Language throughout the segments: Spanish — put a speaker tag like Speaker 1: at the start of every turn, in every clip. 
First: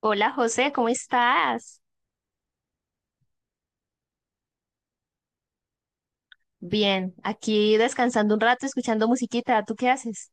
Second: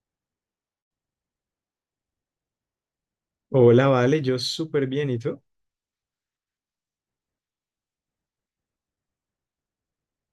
Speaker 1: Hola José, ¿cómo estás?
Speaker 2: Hola, vale, yo súper bien, ¿y tú?
Speaker 1: Bien, aquí descansando un rato, escuchando musiquita. ¿Tú qué haces?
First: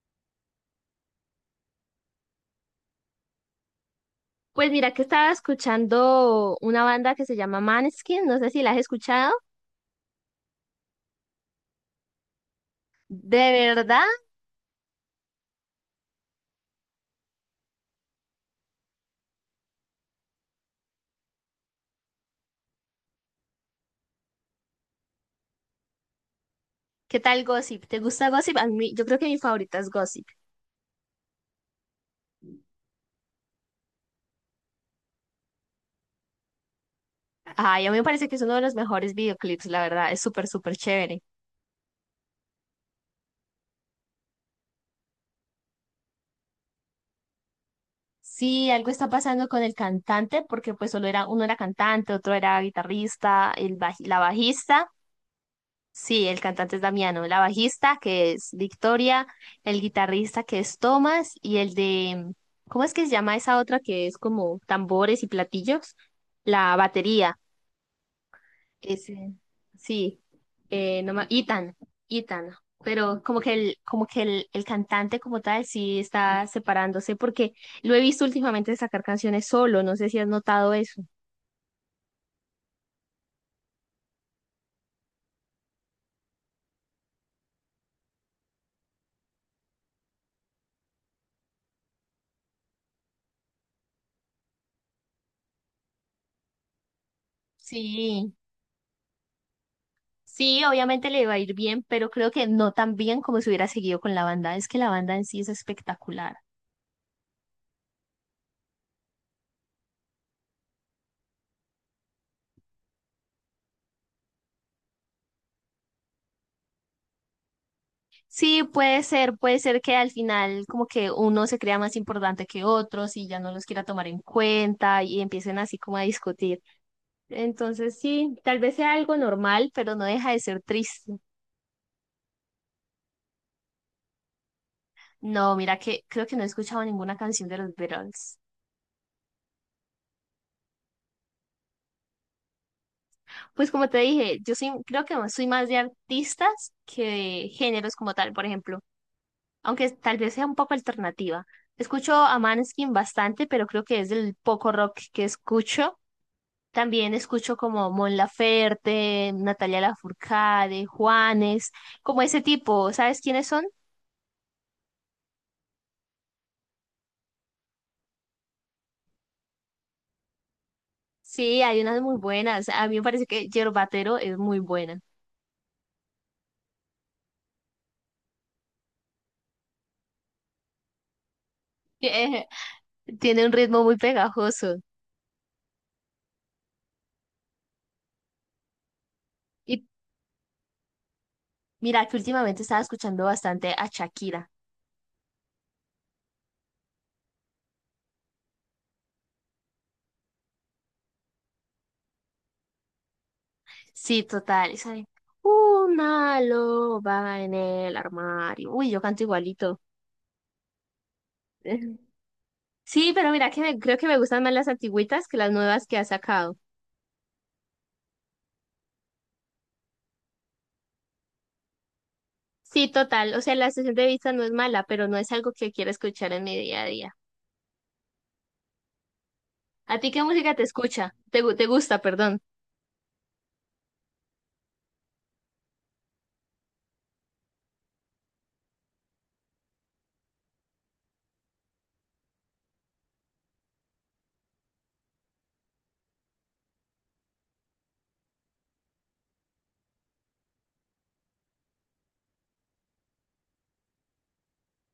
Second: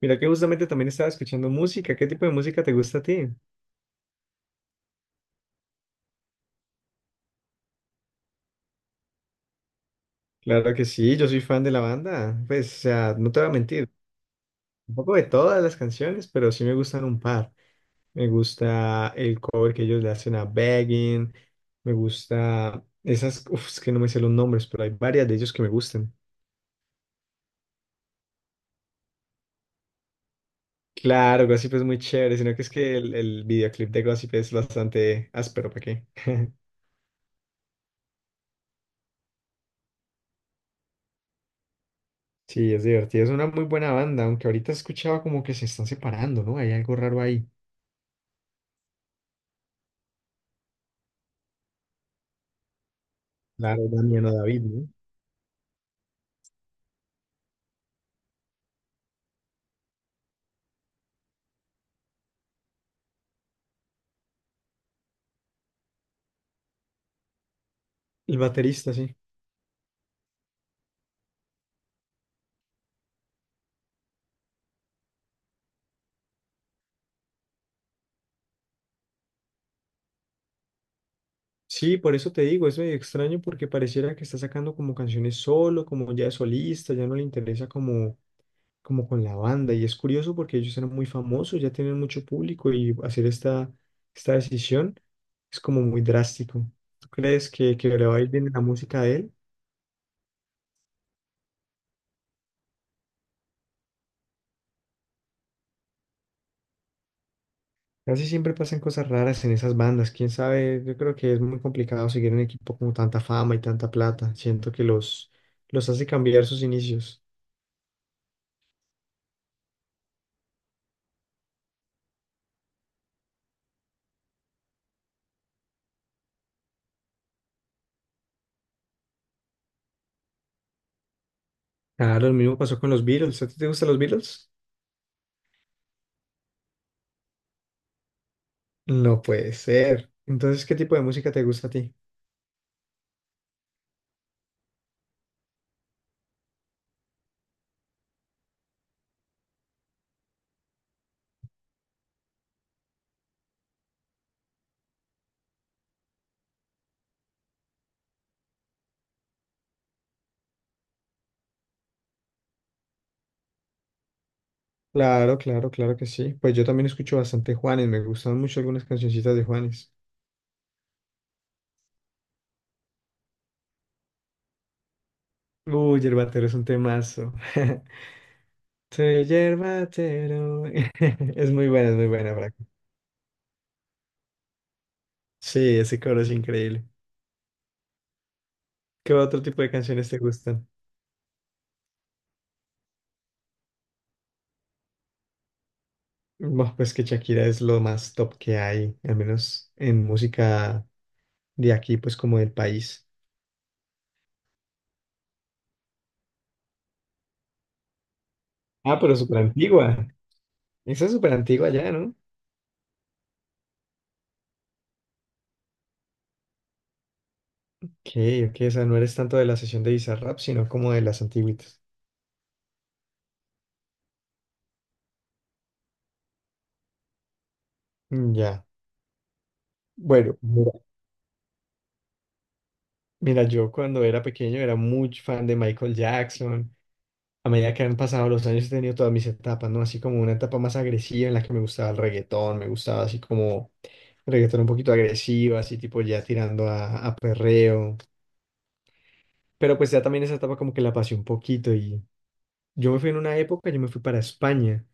Speaker 2: Mira que justamente también estaba escuchando música. ¿Qué tipo de música te gusta a ti?
Speaker 1: Pues mira que estaba escuchando una banda que se llama Maneskin, no sé si la has escuchado.
Speaker 2: Claro que sí, yo soy fan de la banda. Pues, o sea, no te voy
Speaker 1: ¿De
Speaker 2: a mentir,
Speaker 1: verdad?
Speaker 2: un poco de todas las canciones, pero sí me gustan un par. Me gusta el cover que ellos le hacen a Begging, me gusta esas, es que no me sé los nombres, pero hay varias de ellos que me gustan.
Speaker 1: ¿Qué tal Gossip? ¿Te gusta Gossip? A mí, yo creo que mi favorita es Gossip.
Speaker 2: Claro, Gossip es muy chévere, sino que es que el videoclip de Gossip es bastante áspero, ¿para qué?
Speaker 1: Ay, a mí me parece que es uno de los mejores videoclips, la verdad. Es súper, súper chévere.
Speaker 2: Sí, es divertido, es una muy buena banda, aunque ahorita he escuchado como que se están separando, ¿no? Hay algo raro ahí.
Speaker 1: Sí, algo está pasando con el cantante, porque pues solo era, uno era cantante, otro era guitarrista,
Speaker 2: Claro,
Speaker 1: la
Speaker 2: Damiano David,
Speaker 1: bajista.
Speaker 2: ¿no?
Speaker 1: Sí, el cantante es Damiano, la bajista que es Victoria, el guitarrista que es Tomás y el de, ¿cómo es que se llama esa otra que es como tambores y platillos? La batería,
Speaker 2: El baterista, sí.
Speaker 1: ese, sí, no ma- Ethan, pero el cantante como tal sí está separándose porque lo he visto últimamente sacar canciones solo, no sé si has notado eso.
Speaker 2: Sí, por eso te digo, es medio extraño porque pareciera que está sacando como canciones solo, como ya de solista, ya no le interesa como, como con la banda. Y es curioso porque ellos eran muy famosos, ya tienen mucho público y hacer esta decisión es como muy drástico. ¿Tú crees que le va a ir
Speaker 1: Sí.
Speaker 2: bien en la música de él?
Speaker 1: Sí, obviamente le va a ir bien, pero creo que no tan bien como si hubiera seguido con la banda. Es que la banda en sí es espectacular.
Speaker 2: Casi siempre pasan cosas raras en esas bandas. Quién sabe, yo creo que es muy complicado seguir un equipo con tanta fama y tanta plata. Siento que los hace cambiar sus inicios.
Speaker 1: Sí, puede ser que al final como que uno se crea más importante que otros y ya no los quiera tomar en cuenta y empiecen así como a discutir. Entonces sí, tal vez sea algo normal, pero no deja de ser triste.
Speaker 2: Claro, lo mismo pasó con los Beatles. ¿A ti te gustan los Beatles?
Speaker 1: No, mira que creo que no he escuchado ninguna canción de los Beatles.
Speaker 2: No puede ser. Entonces, ¿qué tipo de música te gusta a ti?
Speaker 1: Pues como te dije, creo que soy más de artistas que de géneros como tal. Por ejemplo, aunque tal vez sea un poco alternativa. Escucho a Maneskin bastante, pero creo que es el poco rock que escucho. También escucho como Mon Laferte, Natalia Lafourcade, Juanes, como ese tipo. ¿Sabes quiénes son?
Speaker 2: Claro, claro, claro que sí. Pues yo también escucho bastante Juanes. Me gustan mucho algunas cancioncitas de Juanes.
Speaker 1: Sí, hay unas muy buenas. A mí me parece que Yerbatero es muy buena.
Speaker 2: Uy, Yerbatero es un temazo. Soy Yerbatero. Es muy buena, Franco.
Speaker 1: Tiene un ritmo muy pegajoso.
Speaker 2: Sí, ese coro es increíble. ¿Qué otro tipo de
Speaker 1: Y
Speaker 2: canciones te gustan?
Speaker 1: mira que últimamente estaba escuchando bastante a Shakira.
Speaker 2: Buah, pues que Shakira es lo más top que hay, al menos en música de aquí, pues como del país.
Speaker 1: Sí, total. Una loba en el armario. Uy,
Speaker 2: Ah,
Speaker 1: yo
Speaker 2: pero
Speaker 1: canto
Speaker 2: súper
Speaker 1: igualito.
Speaker 2: antigua. Esa es súper antigua ya, ¿no?
Speaker 1: Sí, pero mira que creo que me gustan más las antigüitas que las nuevas que ha sacado.
Speaker 2: Ok, ok, o sea, no eres tanto de la sesión de Bizarrap, sino como de las antiguitas.
Speaker 1: Sí, total. O sea, la sesión de vista no es mala, pero no es algo que quiera escuchar en mi día a día.
Speaker 2: Mm, ya.
Speaker 1: ¿A ti qué
Speaker 2: Bueno,
Speaker 1: música te
Speaker 2: mira,
Speaker 1: escucha? Te gusta, perdón.
Speaker 2: mira, yo cuando era pequeño era muy fan de Michael Jackson. A medida que han pasado los años he tenido todas mis etapas, ¿no? Así como una etapa más agresiva en la que me gustaba el reggaetón, me gustaba así como reggaetón un poquito agresivo, así tipo ya tirando a perreo. Pero pues ya también esa etapa como que la pasé un poquito y yo me fui en una época, yo me fui para España.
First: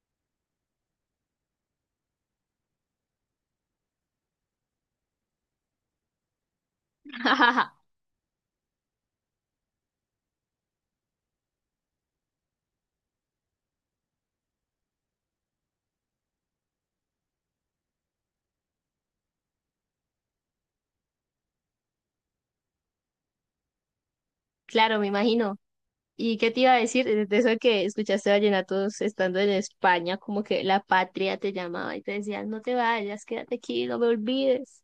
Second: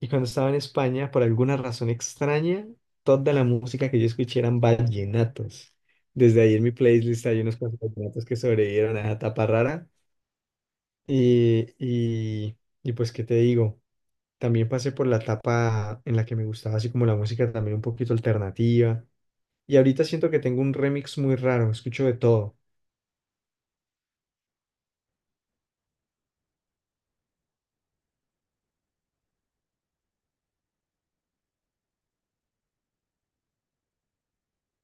Speaker 2: Y cuando estaba en España, por alguna razón extraña, toda la música que yo escuché eran vallenatos. Desde ahí en mi playlist hay unos cuantos vallenatos que sobrevivieron a esa etapa rara. Y, y, y pues, ¿qué te digo? También pasé por la etapa en la que me gustaba así como la música también un poquito alternativa. Y ahorita siento que tengo un remix muy raro, escucho de todo.
Speaker 1: Claro, me imagino. ¿Y qué te iba a decir? De eso de que escuchaste vallenatos estando en España, como que la patria te llamaba y te decía, no te vayas, quédate aquí, no me olvides.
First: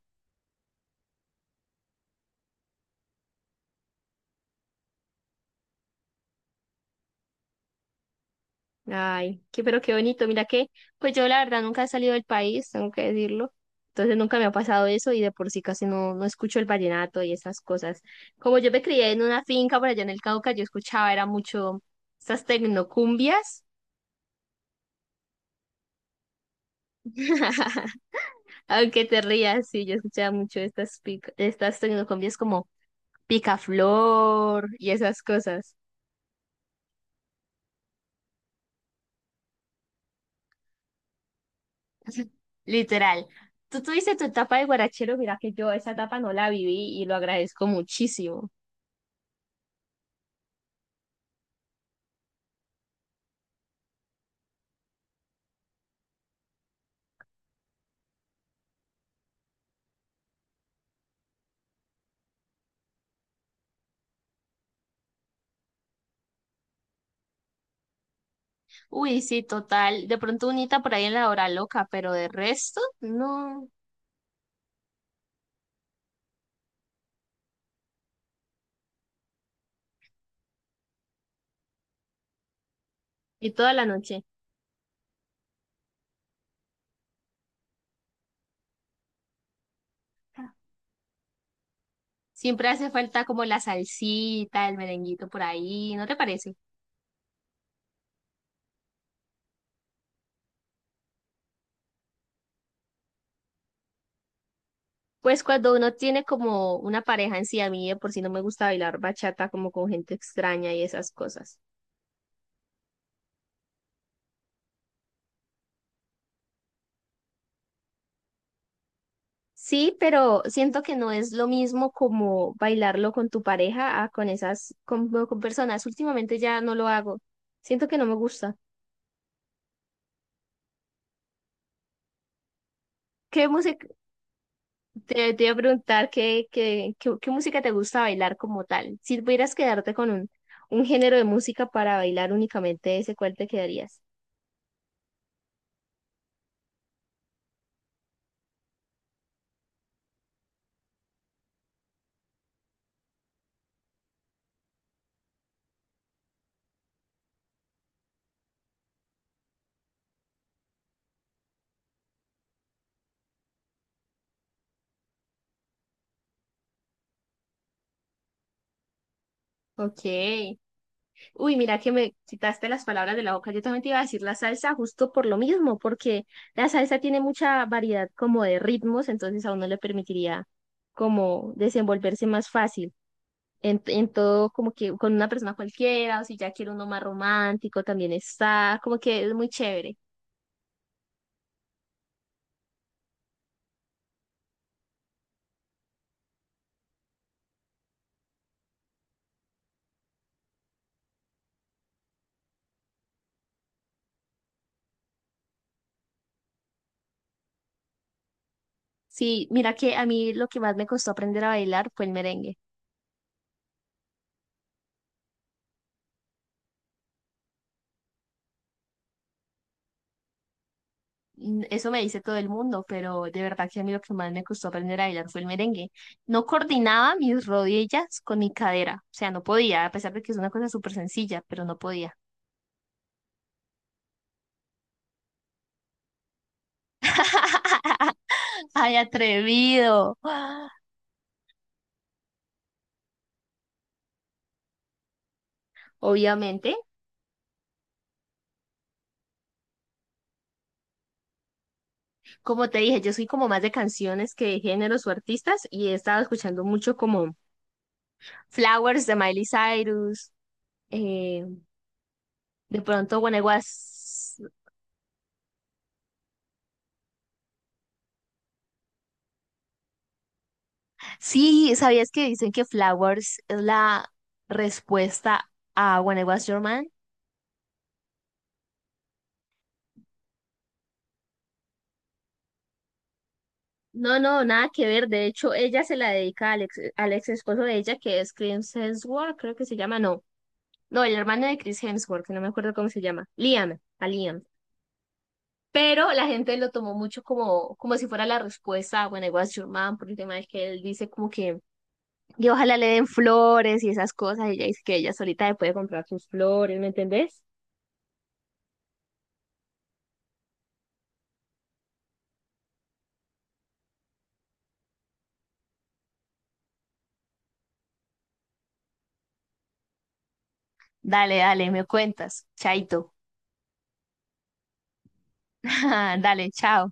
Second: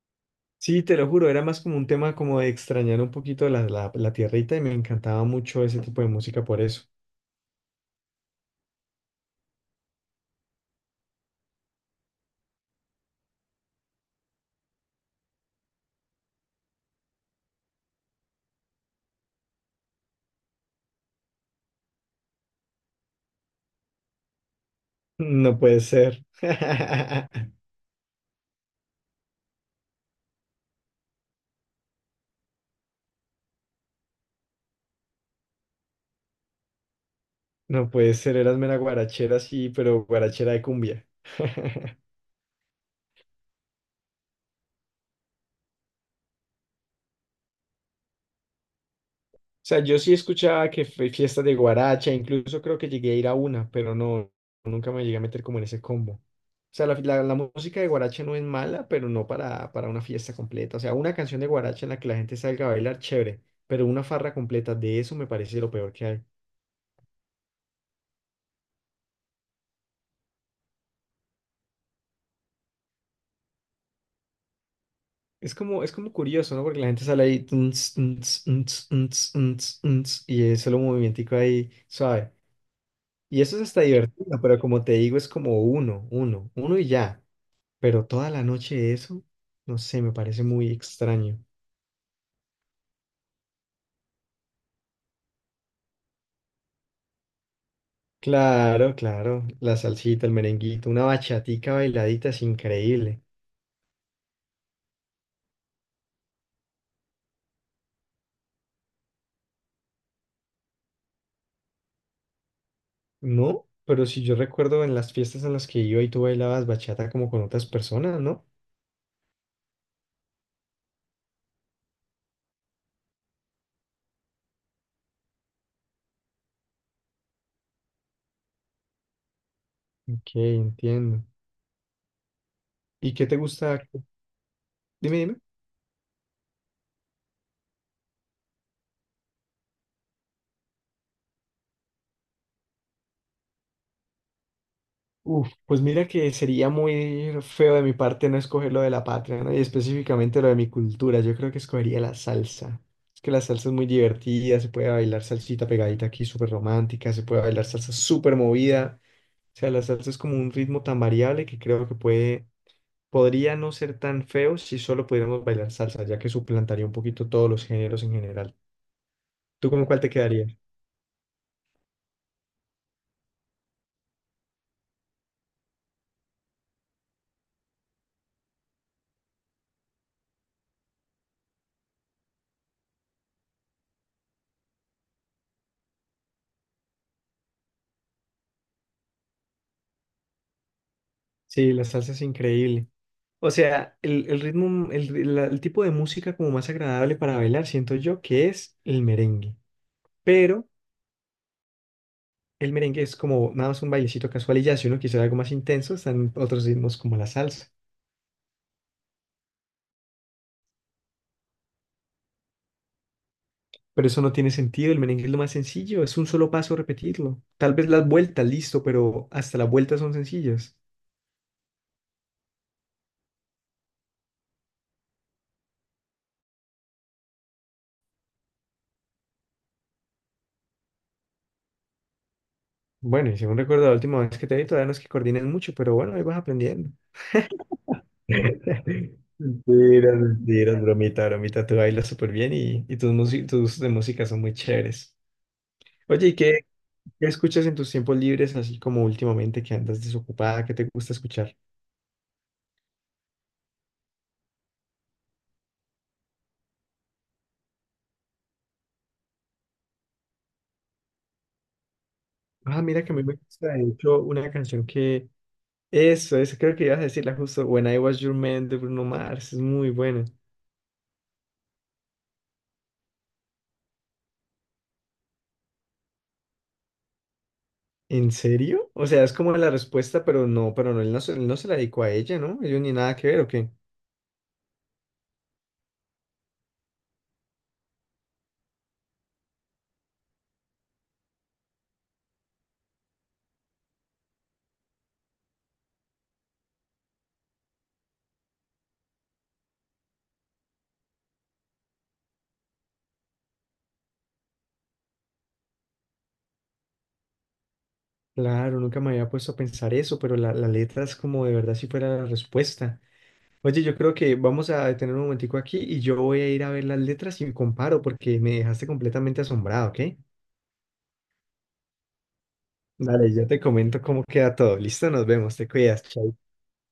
Speaker 2: Sí, te lo juro, era más como un tema como de extrañar un poquito la tierrita y me encantaba mucho ese tipo de música por eso.
Speaker 1: Ay, qué, pero qué bonito. Mira que, pues yo la verdad nunca he salido del país, tengo que decirlo. Entonces nunca me ha pasado eso y de por sí casi no escucho el vallenato y esas cosas. Como yo me crié en una finca por allá en el Cauca, yo escuchaba, era mucho estas tecnocumbias.
Speaker 2: No puede ser.
Speaker 1: Aunque te rías, sí, yo escuchaba mucho estas tecnocumbias como Picaflor y esas cosas.
Speaker 2: No puede ser, eras mera guarachera, sí, pero guarachera de cumbia.
Speaker 1: Literal. Tú tuviste tu etapa de guarachero, mira que yo esa etapa no la viví y lo agradezco muchísimo.
Speaker 2: Sea, yo sí escuchaba que fue fiesta de guaracha, incluso creo que llegué a ir a una, pero no, nunca me llegué a meter como en ese combo. O sea, la música de guaracha no es mala, pero no para una fiesta completa. O sea, una canción de guaracha en la que la gente salga a bailar, chévere, pero una farra completa de eso me parece lo peor que hay.
Speaker 1: Uy, sí, total. De pronto unita por ahí en la hora loca, pero de resto, no.
Speaker 2: Es como curioso, ¿no? Porque la gente sale ahí tuns, tuns, tuns, tuns, tuns, tuns, y es solo un movimentico ahí suave. Y
Speaker 1: Y
Speaker 2: eso es
Speaker 1: toda
Speaker 2: hasta
Speaker 1: la noche.
Speaker 2: divertido, pero como te digo, es como uno, uno, uno y ya. Pero toda la noche eso, no sé, me parece muy extraño.
Speaker 1: Siempre hace falta como la salsita, el merenguito por ahí, ¿no te parece?
Speaker 2: Claro, claro, la salsita, el merenguito, una bachatica bailadita es increíble,
Speaker 1: Pues cuando uno tiene como una pareja en sí, a mí de por sí no me gusta bailar bachata como con gente extraña y esas cosas.
Speaker 2: ¿no? Pero si yo recuerdo en las fiestas en las que iba y tú bailabas bachata como con otras personas, ¿no?
Speaker 1: Sí, pero siento que no es lo mismo como bailarlo con tu pareja a con personas. Últimamente ya no lo hago. Siento que no me gusta.
Speaker 2: Ok, entiendo. ¿Y qué te
Speaker 1: ¿Qué
Speaker 2: gusta?
Speaker 1: música?
Speaker 2: Dime,
Speaker 1: Te,
Speaker 2: dime.
Speaker 1: te iba a preguntar qué música te gusta bailar como tal. Si pudieras quedarte con un género de música para bailar únicamente ese, ¿cuál te quedarías?
Speaker 2: Uf, pues mira que sería muy feo de mi parte no escoger lo de la patria, ¿no? Y específicamente lo de mi cultura. Yo creo que escogería la salsa. Es que la salsa es muy divertida, se puede bailar salsita pegadita aquí, súper romántica, se puede bailar salsa súper movida. O sea, la salsa es como un ritmo tan variable que creo que puede, podría no ser tan feo si solo pudiéramos bailar salsa, ya que suplantaría un poquito todos los géneros en general. ¿Tú con cuál te quedarías?
Speaker 1: Ok. Uy, mira que me quitaste las palabras de la boca. Yo también te iba a decir la salsa justo por lo mismo, porque la salsa tiene mucha variedad como de ritmos, entonces a uno le permitiría como desenvolverse más fácil en todo, como que con una persona cualquiera, o si ya quiere uno más romántico, también está, como que es muy chévere.
Speaker 2: Sí, la salsa es increíble. O sea, el ritmo, el tipo de música como más agradable para bailar, siento yo que es el merengue. Pero el merengue es como nada más un bailecito casual y ya, si uno quisiera algo más intenso, están otros ritmos como la salsa.
Speaker 1: Sí, mira que a mí lo que más me costó aprender a bailar fue el merengue.
Speaker 2: Pero eso no tiene sentido, el merengue es lo más sencillo, es un solo paso repetirlo. Tal vez las vueltas, listo, pero hasta las vueltas son sencillas.
Speaker 1: Mm, eso me dice todo el mundo, pero de verdad que a mí lo que más me costó aprender a bailar fue el merengue. No coordinaba mis rodillas con mi cadera, o sea, no podía, a pesar de que es una cosa súper sencilla, pero no podía.
Speaker 2: Bueno, y según recuerdo la última vez que te vi, todavía no es que coordines mucho, pero bueno, ahí vas aprendiendo.
Speaker 1: ¡Ay,
Speaker 2: Mentiras,
Speaker 1: atrevido! ¡Ah!
Speaker 2: mentiras, bromita, bromita, tú bailas súper bien y, tus, tus gustos de música son muy chéveres. Oye, ¿y
Speaker 1: Obviamente,
Speaker 2: qué escuchas en tus tiempos libres, así como últimamente que andas desocupada? ¿Qué te gusta escuchar?
Speaker 1: como te dije, yo soy como más de canciones que de géneros o artistas y he estado escuchando mucho como Flowers de Miley Cyrus, eh, de
Speaker 2: Ah, mira que a
Speaker 1: pronto
Speaker 2: mí
Speaker 1: When
Speaker 2: me
Speaker 1: I
Speaker 2: gusta, de hecho,
Speaker 1: Was.
Speaker 2: una canción que... Eso creo que ibas a decirla justo, When I Was Your Man de Bruno Mars, es muy buena.
Speaker 1: Sí, ¿sabías que dicen que Flowers es la respuesta a When I Was Your Man?
Speaker 2: ¿En serio? O sea, es como la respuesta, pero no, él él no se la dedicó a ella, ¿no? Ellos ni nada que ver, ¿o qué?
Speaker 1: No, no, nada que ver. De hecho, ella se la dedica al ex esposo de ella, que es Chris Hemsworth, creo que se llama, no. No, el hermano de Chris Hemsworth, que no me acuerdo cómo se llama. A Liam. Pero la gente lo tomó mucho como si fuera la respuesta a When I Was Your Man, por el tema de que él dice como que, y ojalá le den flores y esas cosas. Y ella dice que ella solita le puede comprar sus flores, ¿me entendés?
Speaker 2: Claro, nunca me había puesto a pensar eso, pero la letra es como de verdad si fuera la respuesta. Oye, yo creo que vamos a detener un momentico aquí y yo voy a ir a ver las letras y comparo porque me dejaste completamente asombrado, ¿ok?
Speaker 1: Dale, dale, me cuentas. Chaito.
Speaker 2: Dale, yo te comento cómo queda todo. Listo, nos vemos, te cuidas. Chao.
Speaker 1: Dale, chao.